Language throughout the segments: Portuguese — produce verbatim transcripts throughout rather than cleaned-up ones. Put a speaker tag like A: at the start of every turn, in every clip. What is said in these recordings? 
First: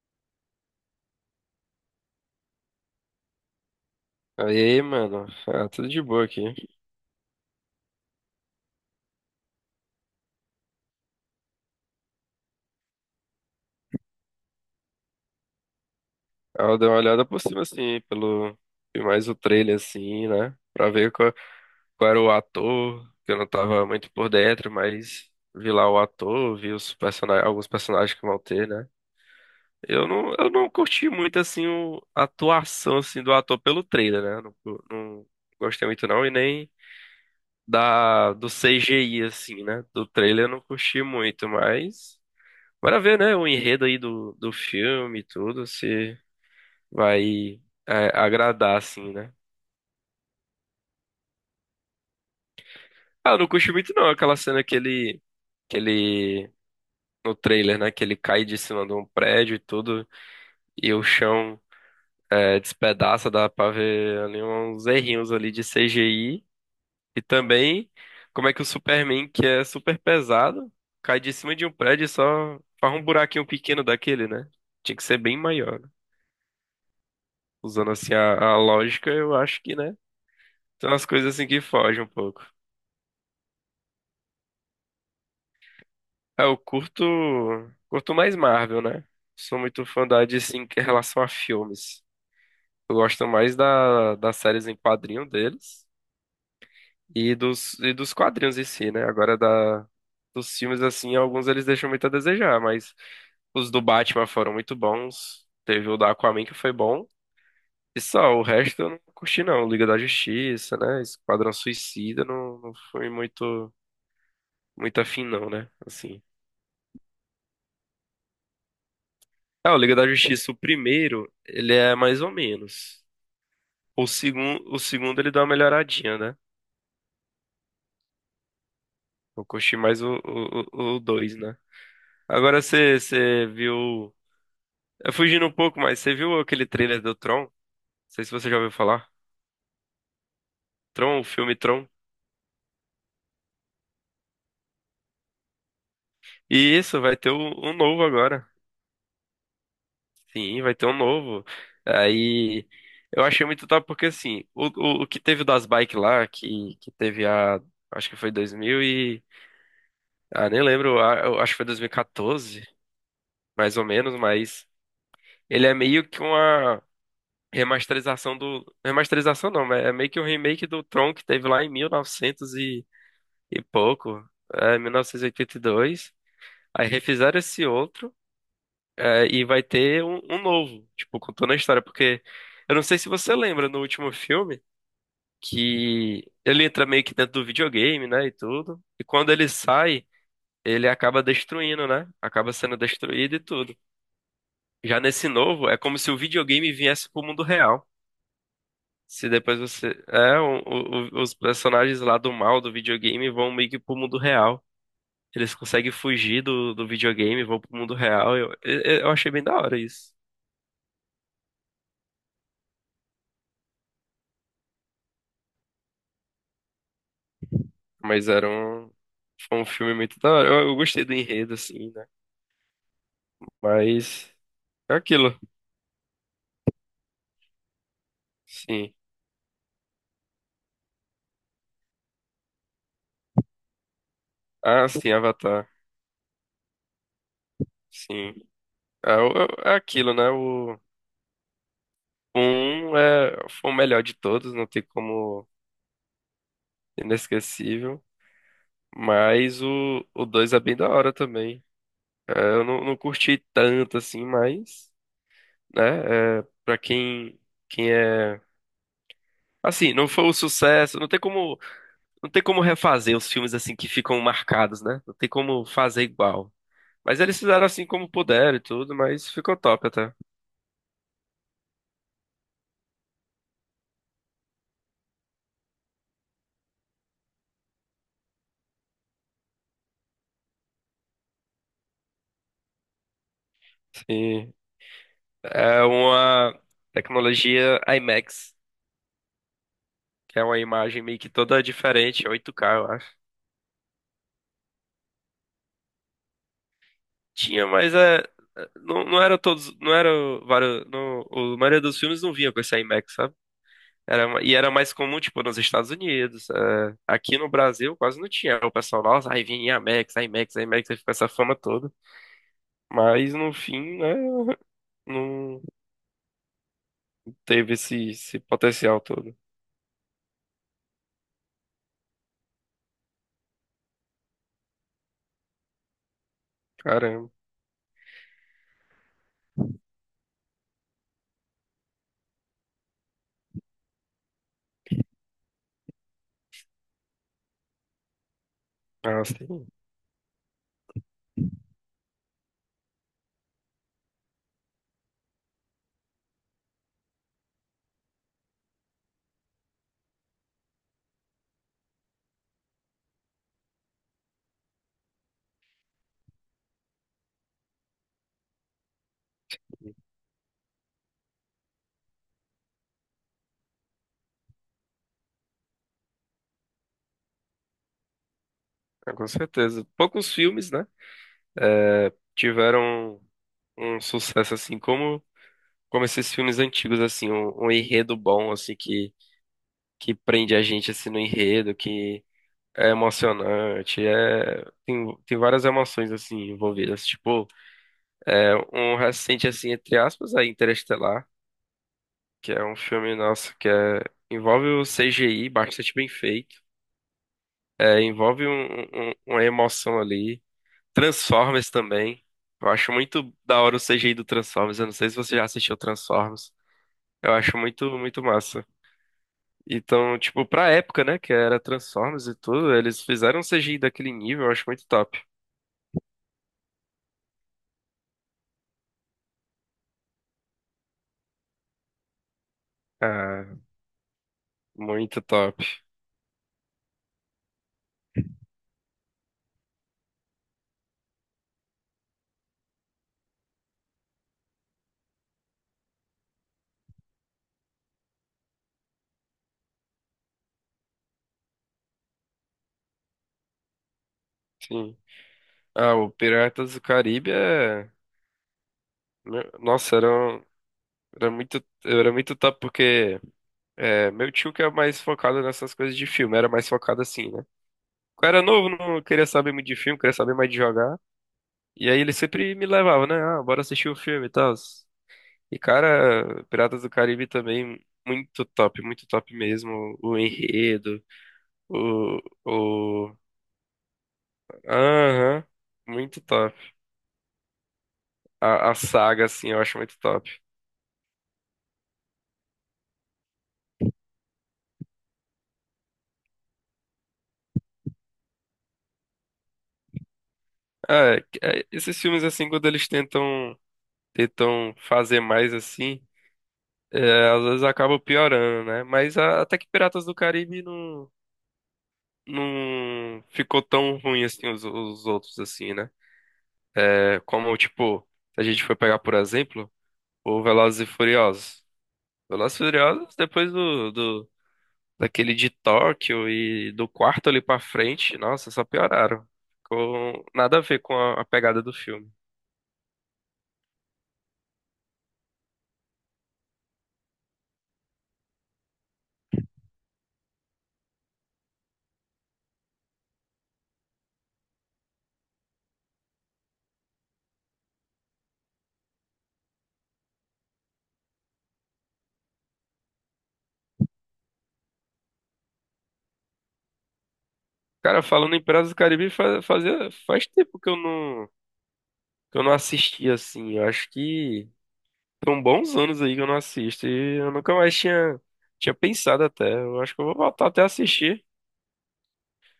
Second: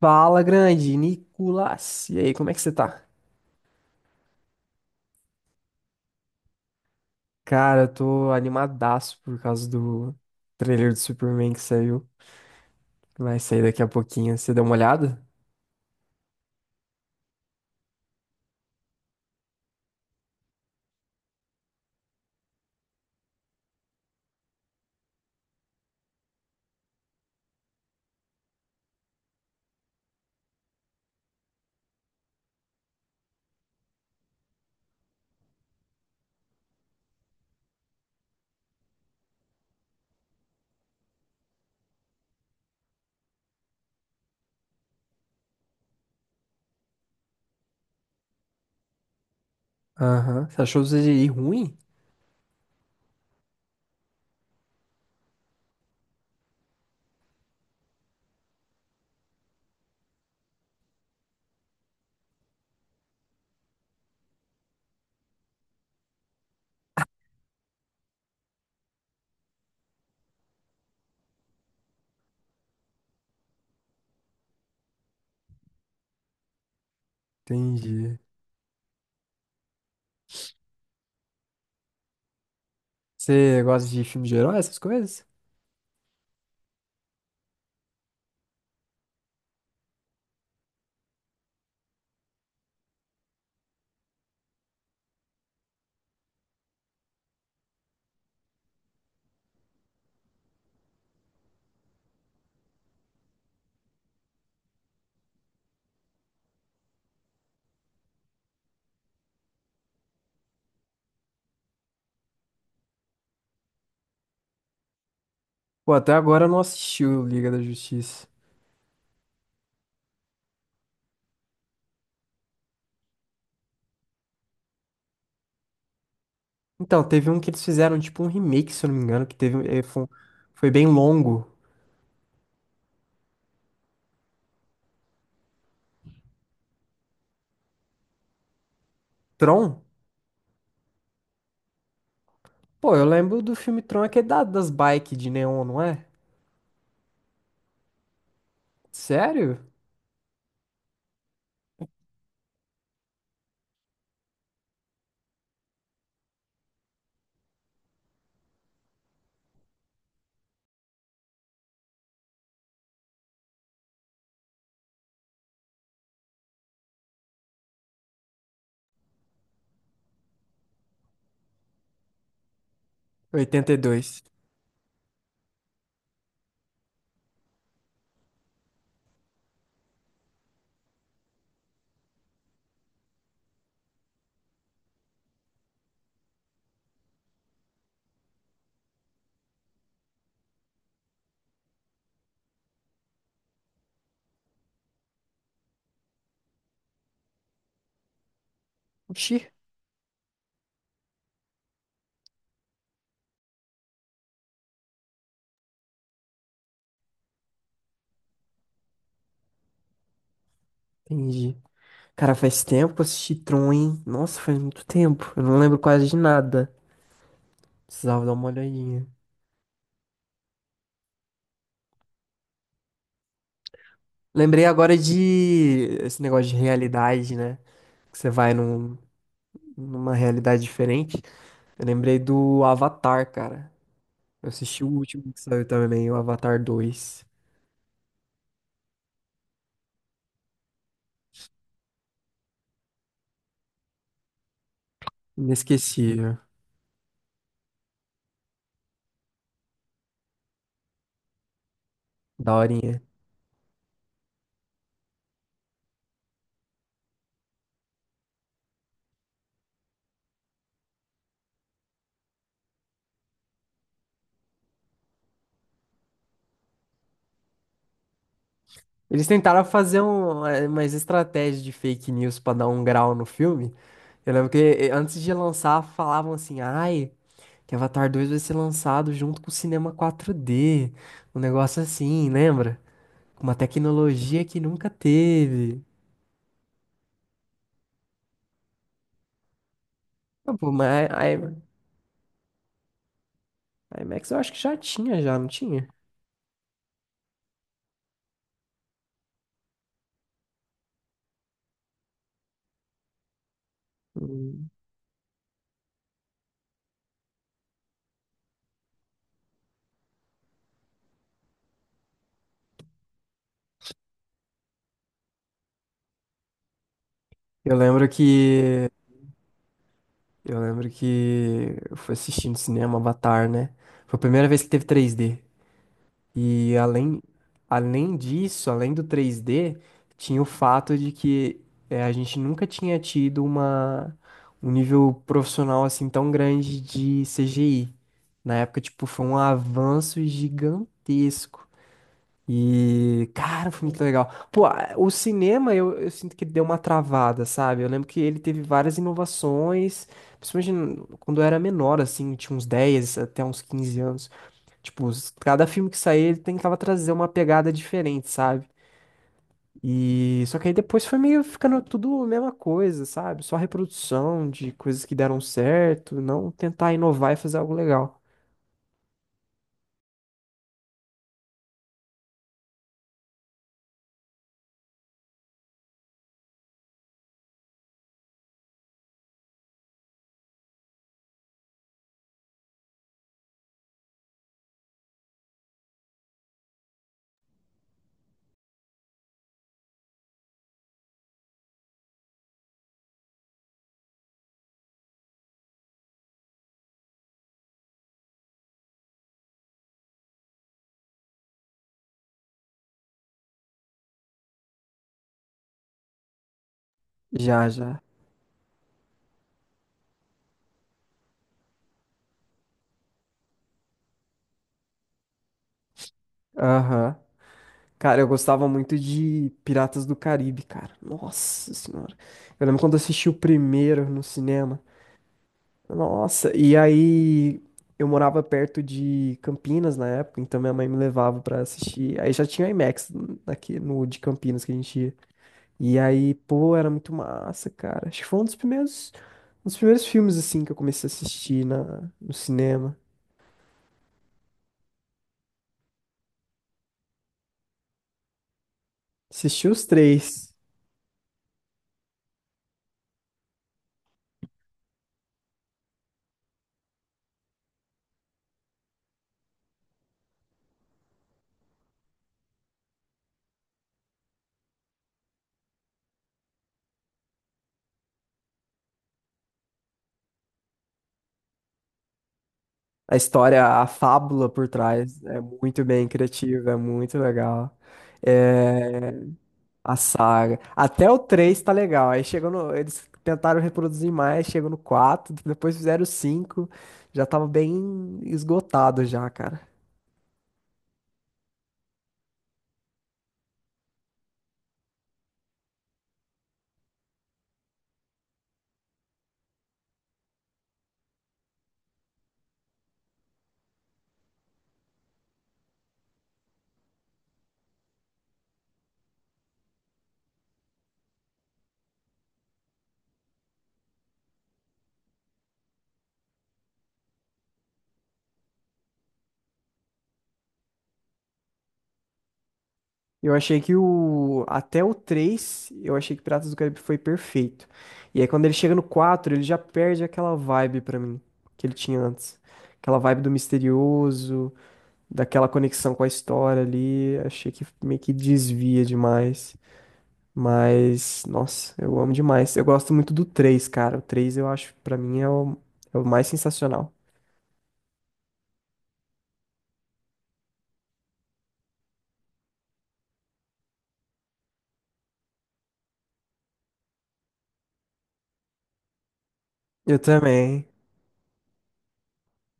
A: Fala, grande Nicolas. E aí, como é que você tá?
B: Aí, mano, ah, tudo de boa aqui.
A: Cara, eu tô animadaço por causa do trailer do Superman que saiu. Vai sair daqui a pouquinho. Você deu uma olhada?
B: Ah, Eu dei uma olhada por cima, assim, pelo... Vi mais o trailer, assim, né? Pra ver qual, qual era o ator, que eu não tava muito por dentro, mas vi lá o ator, vi os personagens, alguns personagens que vão ter, né? Eu não, eu não curti muito, assim, o- a atuação, assim, do ator pelo trailer, né? Não, não gostei muito, não, e nem da, do C G I, assim, né? Do trailer eu não curti muito, mas... Bora ver, né, o enredo aí do, do filme e tudo, se vai é, agradar, assim, né?
A: Aham. Você achou o C G I ruim?
B: Ah, eu não curti muito não, aquela cena que ele, que ele, no trailer, né, que ele cai de cima de um prédio e tudo, e o chão é, despedaça. Dá pra ver ali uns errinhos ali de C G I, e também como é que o Superman, que é super pesado, cai de cima de um prédio e só faz um buraquinho pequeno daquele, né? Tinha que ser bem maior, né? Usando assim
A: Entendi.
B: a, a lógica, eu acho que, né, são as coisas assim que fogem um pouco.
A: Você gosta de filme de herói, essas coisas?
B: Ah, eu curto, curto mais Marvel, né? Sou muito fã da D C em relação a filmes. Eu gosto mais da, das séries em quadrinho deles e dos, e dos quadrinhos em si, né? Agora da, dos filmes, assim, alguns eles deixam muito a desejar, mas os do Batman foram muito bons. Teve o da Aquaman que foi bom. E só, o resto eu não curti não. Liga da Justiça, né? Esquadrão Suicida não, não foi muito, muito afim não, né?
A: Pô, até
B: Assim.
A: agora eu não assisti o Liga da Justiça.
B: Ah, o Liga da Justiça, o primeiro, ele é mais ou menos. O segundo, o segundo ele dá uma melhoradinha, né?
A: Então, teve um que eles fizeram, tipo um remake, se eu não me engano, que
B: Eu
A: teve,
B: curti
A: eh,
B: mais
A: foi, um,
B: o, o,
A: foi bem
B: o o dois,
A: longo.
B: né? Agora você você viu. É fugindo um pouco, mas você viu aquele trailer do Tron? Não sei se você já ouviu falar.
A: Tron?
B: Tron, o filme Tron.
A: Pô, eu lembro do filme Tron, aquele da, das bikes de neon, não é?
B: E isso, vai ter um, um novo agora.
A: Sério?
B: Sim, vai ter um novo. Aí. Eu achei muito top porque, assim, o, o, o que teve das bikes lá, que, que teve a. Acho que foi dois mil e. Ah, nem lembro, a- eu acho que foi dois mil e quatorze, mais ou menos, mas ele é meio que uma remasterização do. Remasterização não, mas é meio que um remake do Tron que teve lá em mil e novecentos e, novecentos e e
A: Oitenta e
B: pouco,
A: dois.
B: é, mil novecentos e oitenta e dois. Aí refizeram esse outro, é, e vai ter um, um novo, tipo, contando a história, porque eu não sei se você lembra no último filme que ele entra meio que dentro do videogame, né, e tudo, e quando ele sai. Ele acaba destruindo, né? Acaba sendo destruído e tudo. Já nesse novo, é como se o videogame viesse pro mundo real. Se
A: Oxi,
B: depois você. É, o- o- os personagens lá do mal do videogame vão meio que pro mundo real. Eles conseguem fugir do, do videogame, vão pro mundo real. Eu, eu, eu achei bem da hora isso.
A: entendi. Cara, faz tempo que eu assisti Tron, hein? Nossa, faz muito tempo. Eu não lembro quase de nada. Precisava
B: Mas
A: dar uma
B: era um.
A: olhadinha.
B: Foi um filme muito da hora. Eu, eu gostei do enredo, assim, né? Mas.
A: Lembrei
B: É
A: agora
B: aquilo.
A: de esse negócio de realidade, né? Que você vai
B: Sim.
A: num- numa realidade diferente. Eu lembrei do Avatar, cara. Eu assisti
B: Ah,
A: o
B: sim,
A: último que saiu
B: Avatar.
A: também, o Avatar dois.
B: Sim. É, o- é é aquilo, né? O. o Um é, foi o melhor de todos, não tem como.
A: Inesquecível.
B: Inesquecível. Mas o, o dois é bem da hora também. É, eu não, não
A: Daorinha.
B: curti tanto assim, mas, né, é, pra quem, quem é. Assim, não foi um sucesso, não tem como, não tem como refazer os filmes assim que ficam marcados, né? Não tem como fazer igual. Mas eles fizeram assim como puderam e tudo,
A: Eles
B: mas ficou
A: tentaram
B: top
A: fazer
B: até.
A: um, eh, umas estratégias de fake news pra dar um grau no filme. Eu lembro que eh, antes de lançar, falavam assim, ai. Que Avatar dois vai ser lançado junto com o cinema quatro D. Um negócio assim, lembra? Com uma tecnologia
B: Sim.
A: que nunca
B: É
A: teve.
B: uma tecnologia IMAX, que é
A: Ah,
B: uma
A: pô,
B: imagem
A: mas
B: meio
A: a,
B: que toda diferente, oito K, eu acho.
A: a IMAX eu acho que já tinha, já, não tinha?
B: Tinha, mas é, não, não era todos, não era o- vários, não, o- a maioria dos filmes não vinha com esse IMAX, sabe? Era, ma- e
A: Hum.
B: era mais comum, tipo, nos Estados Unidos. É, aqui no Brasil quase não tinha. O pessoal, nossa, aí vinha IMAX, IMAX, IMAX, aí ficou essa fama toda. Mas no fim, né, não teve
A: Eu
B: esse,
A: lembro
B: esse
A: que.
B: potencial todo.
A: Eu lembro que eu fui assistindo cinema Avatar, né? Foi a primeira vez que teve três D. E além,
B: Caramba.
A: além disso, além do três D, tinha o fato de que eh, a gente nunca tinha tido uma, um nível profissional assim tão grande de C G I. Na época, tipo, foi
B: Nossa,
A: um
B: tem-
A: avanço gigantesco. E, cara, foi muito legal. Pô, a- o cinema eu, eu sinto que deu uma travada, sabe? Eu lembro que ele teve várias inovações, principalmente n- quando eu era menor, assim, tinha uns dez até uns quinze anos. Tipo, os- cada filme que saía, ele tentava trazer uma pegada diferente, sabe? E só que aí depois foi meio ficando tudo a mesma coisa, sabe? Só reprodução de coisas que deram certo, não tentar inovar e fazer algo legal.
B: É, com certeza. Poucos filmes, né, tiveram um sucesso assim, como, como esses filmes antigos, assim, um, um enredo bom, assim, que que prende a gente assim no enredo, que é emocionante, é tem, tem várias emoções assim envolvidas, tipo, é um recente assim entre aspas aí Interestelar, que é um filme nosso que é envolve o C G I bastante bem feito, é, envolve um, um- uma emoção ali. Transformers também. Eu acho muito da hora o C G I do Transformers, eu não sei se você já assistiu Transformers. Eu acho
A: Já,
B: muito
A: já.
B: muito massa. Então, tipo, pra época, né, que era Transformers e tudo, eles fizeram um C G I daquele nível, eu acho muito top.
A: Aham. Cara, eu gostava muito de Piratas do Caribe, cara. Nossa Senhora. Eu lembro quando eu assisti o
B: Ah,
A: primeiro no cinema.
B: muito top.
A: Nossa, e aí eu morava perto de Campinas na época, então minha mãe me levava pra assistir. Aí já tinha IMAX aqui no de Campinas que a gente ia. E aí, pô, era muito massa, cara. Acho que foi um dos primeiros, um dos primeiros filmes assim que eu comecei a assistir na, no cinema.
B: Sim. Ah, o Piratas do Caribe é. meu-
A: Assisti os
B: Nossa, era, um-
A: três.
B: era muito, era muito top porque é, meu tio que é mais focado nessas coisas de filme, era mais focado assim, né? Quando eu era novo, não queria saber muito de filme, queria saber mais de jogar. E aí ele sempre me levava, né? Ah, bora assistir o filme e tal. E, cara, Piratas do Caribe também, muito top, muito top mesmo. O enredo, o...
A: A
B: o...
A: história, a fábula por trás é
B: Aham,
A: muito bem
B: muito top.
A: criativa, é muito legal.
B: A, a
A: É,
B: saga, assim, eu acho
A: a
B: muito top.
A: saga. Até o três tá legal. Aí chegou no. Eles tentaram reproduzir mais, chegou no quatro depois fizeram o cinco. Já tava bem esgotado já, cara.
B: Ah, é- É, esses filmes, assim, quando eles tentam, tentam fazer mais, assim, é, às vezes acaba piorando, né? Mas a- até que Piratas do Caribe não... Não ficou tão ruim assim os, os outros, assim, né? É, como, tipo, se a gente for pegar por exemplo, o Velozes e Furiosos. O Velozes e Furiosos, depois do, do, daquele de Tóquio e do quarto ali pra frente, nossa, só pioraram. Ficou nada a ver com a, a pegada do filme.
A: Eu achei que o. Até o três eu achei que Piratas do Caribe foi perfeito. E aí quando ele chega no quatro ele já perde aquela vibe pra mim que ele tinha antes. Aquela vibe do misterioso, daquela conexão com a história ali. Achei que meio que desvia demais. Mas, nossa, eu amo demais. Eu gosto muito do três cara. O três eu acho, pra mim, é o, é o mais sensacional.
B: Cara, falando em Piratas do Caribe, faz, fazia, faz tempo que eu não, que eu não assisti assim. Eu acho que são bons anos aí que eu não assisto. E eu nunca mais tinha, tinha pensado até. Eu acho
A: Eu
B: que eu vou voltar até a
A: também,
B: assistir.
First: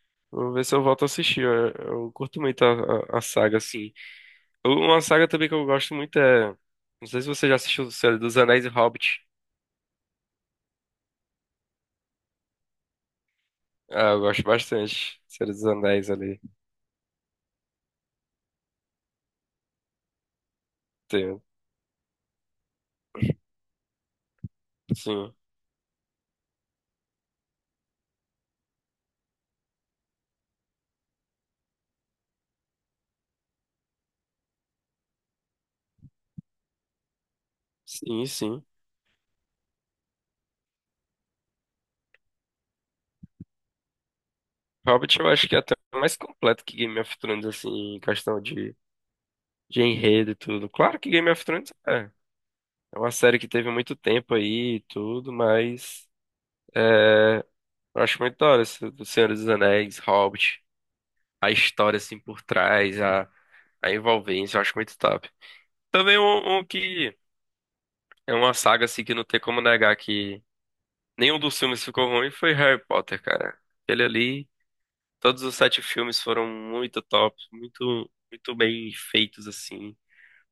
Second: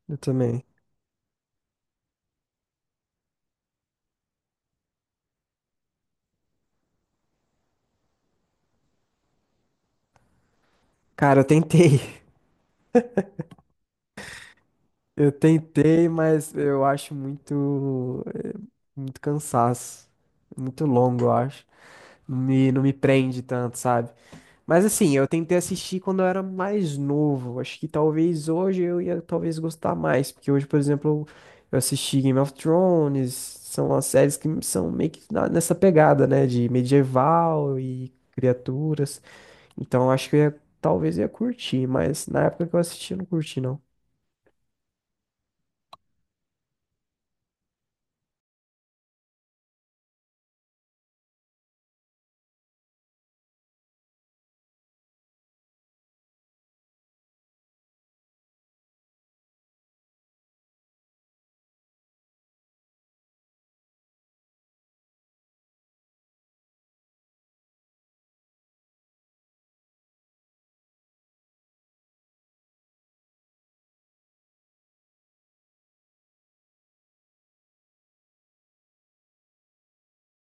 A: eu
B: Vou
A: também.
B: ver se eu volto a assistir. Eu, eu curto muito a, a, a saga, assim. Uma saga também que eu gosto muito é. Não sei se você já assistiu Senhor dos Anéis e Hobbit.
A: Cara, eu tentei.
B: Ah, eu gosto bastante.
A: Eu
B: Senhor dos
A: tentei,
B: Anéis ali.
A: mas eu acho muito, é, muito cansaço. Muito longo, eu
B: Tem-
A: acho. Não me, não me prende tanto, sabe? Mas assim, eu
B: Sim,
A: tentei assistir quando eu era mais novo. Acho que talvez hoje eu ia talvez gostar mais, porque hoje, por exemplo, eu assisti Game of Thrones, são as séries que são meio que na- nessa pegada, né, de medieval e
B: sim, sim.
A: criaturas. Então eu acho que eu ia, talvez eu ia curtir, mas na época que eu assisti eu não curti não.
B: Hobbit eu acho que é até mais completo que Game of Thrones, assim, em questão de, de enredo e tudo. Claro que Game of Thrones é. É uma série que teve muito tempo aí e tudo, mas. É, eu acho muito da hora esse do Senhor dos Anéis, Hobbit. A história, assim, por trás, a, a envolvência, eu acho muito top. Também um, um que é uma saga assim que não tem como negar que nenhum dos filmes ficou ruim foi Harry Potter, cara. Aquele ali, todos os sete filmes foram muito top, muito, muito bem feitos assim.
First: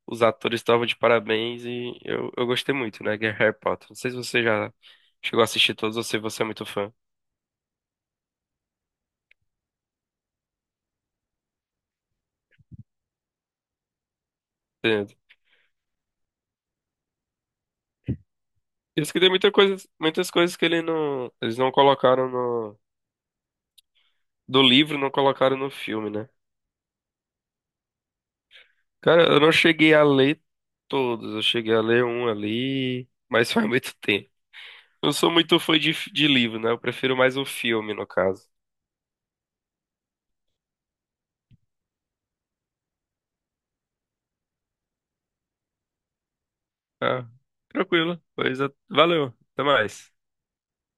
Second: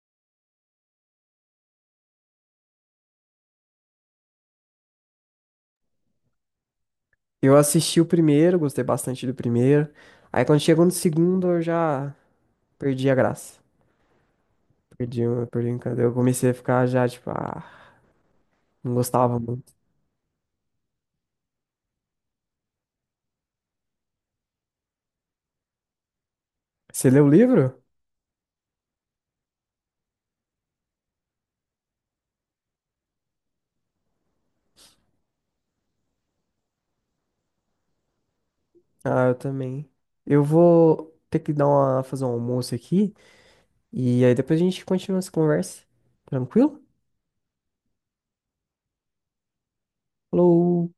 B: Os atores estavam de parabéns e eu, eu gostei muito, né, que é Harry Potter. Não sei se você já chegou a assistir todos ou se você é muito fã.
A: Eu assisti o primeiro, gostei bastante do primeiro. Aí quando chegou no segundo eu já perdi a graça.
B: Entendo.
A: Perdi, o- perdi o encanto. Eu comecei a ficar já tipo, ah, não
B: Isso que tem
A: gostava
B: muita
A: muito.
B: coisa, muitas coisas que ele não, eles não colocaram no, do livro, não colocaram no filme, né?
A: Você leu o livro?
B: Cara, eu não cheguei a ler todos, eu cheguei a ler um ali, mas faz muito tempo. Eu sou muito fã de, de livro, né? Eu prefiro mais o filme, no caso.
A: Ah, eu também. Eu vou ter que dar uma, fazer um almoço aqui e aí depois a gente continua essa conversa. Tranquilo?
B: Ah, tranquilo. Pois é, valeu. Até mais.
A: Falou!